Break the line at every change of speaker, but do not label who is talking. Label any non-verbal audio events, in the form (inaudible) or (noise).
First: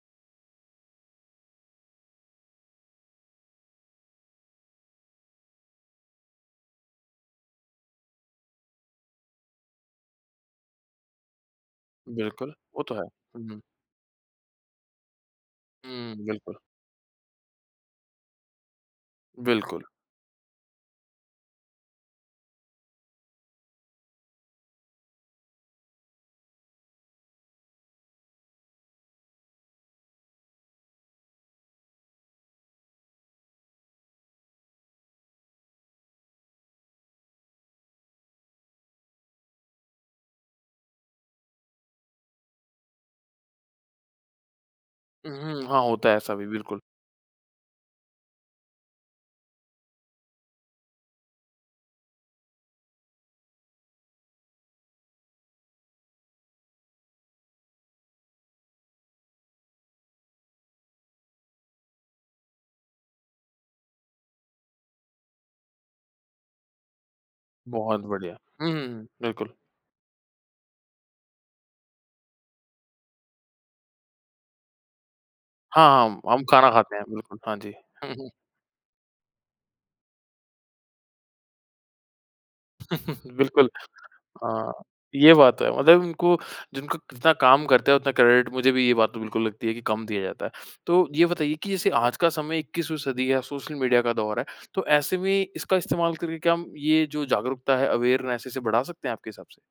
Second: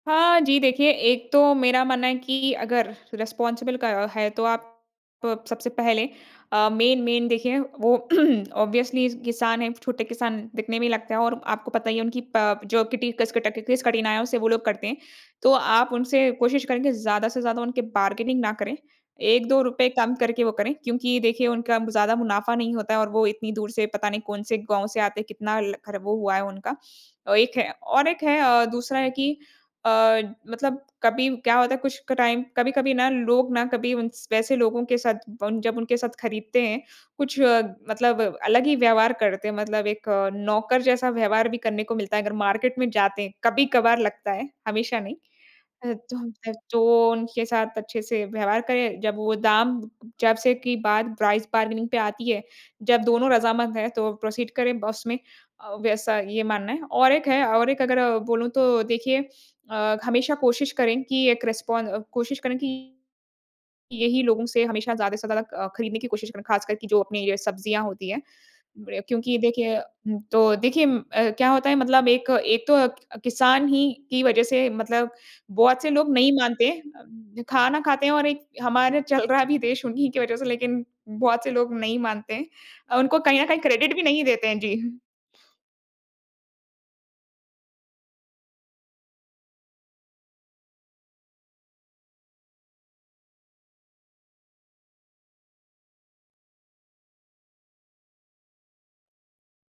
हाँ, जी, देखिए एक तो मेरा मानना है कि अगर रिस्पॉन्सिबल क है तो आप प सबसे पहले अ, मेन-मेन देखिए वो (clears throat) ऑब्वियसली किसान है, छोटे किसान दिखने में ही लगते हैं और आपको पता ही है उनकी
बिल्कुल,
प
वो
जो
तो है।
किटी कस के
हुँ।
टकी किस कठिनाइयों से वो लोग करते हैं। तो आप
हुँ,
उनसे
बिल्कुल।
कोशिश करेंगे ज़्यादा से ज़्यादा उनके बार्गेनिंग ना करे एक दो
बिल्कुल।
रुपये कम करके वो करे क्योंकि देखिए उनका ज़्यादा मुनाफा नहीं होता है और वो इतनी दूर से पता नहीं कौन-से गाँव से आते हैं कितना ल खर वो हुआ है उनका। अ, एक है और एक है अ, दूसरा है कि अ, मतलब कभी क्या होता है कुछ क टाइम कभी-कभी ना लोग ना कभी उन वैसे लोगो के साथ ब जब उनके साथ खरीदते हैं कुछ मतलब अलग ही व्यवहार करते हैं मतलब एक नौकर जैसा व्यवहार भी करने को मिलता है अगर मार्केट में जाते हैं कभी-कभार लगता है, हमेशा नहीं।
हुँ, हुँ। हाँ,
अ,
होता है
तो
ऐसा अभी,
अ,
बिल्कुल।
तो उनके साथ अच्छे से व्यवहार करे जब वो दाम जब से की बात प्राइस बार्गेनिंग पे आती है जब दोनों रज़ामंद है तो प्रोसीड करें ब उसमें अ, वैसा ये मानना है और एक है और एक अगर बोलूँ तो देखिए अ, हमेशा कोशिश करें कि एक रिस्पॉन अ, कोशिश करें कि यही लोगों से हमेशा ज़्यादा से ज़्यादा अ, खरीदने की कोशिश करें ख़ासकर कि जो अपनी अ, सब्जियाँ
बहुत
होती हैं
बढ़िया! हुँ, हुँ,
बढ़िया
हुँ।
क्योंकि
बिल्कुल।
देखिए उम, तो देखिए क्या होता है मतलब एक एक तो अ, किसान ही की वज़ह से मतलब बहुत से
हाँ,
लोग
हम
नहीं
हम
मानते
खाना
हैं,
खाते हैं बिल्कुल,
उम
हाँ जी।
खाना खाते हैं
हुँ,
और
हुँ।
एक हमारा चल रहा भी देश उन्हीं की वजह से लेकिन बहुत से लोग नहीं मानते हैं अ, उनको
(chuckles)
कहीं न कहीं
बिल्कुल,
क्रेडिट भी नहीं देते हैं।
हाँ,
जी।
ये बात तो है मतलब उनको जिनको जितना काम करते हैं उतना क्रेडिट मुझे भी ये बात तो बिल्कुल लगती है कि कम दिया जाता है। तो ये बताइए कि जैसे आज का समय इक्कीसवीं सदी या सोशल मीडिया का दौर है, तो ऐसे में इसका इस्तेमाल करके क्या हम ये जो जागरूकता है अवेयरनेस है इसे बढा सकते हैं आपके हिसाब से?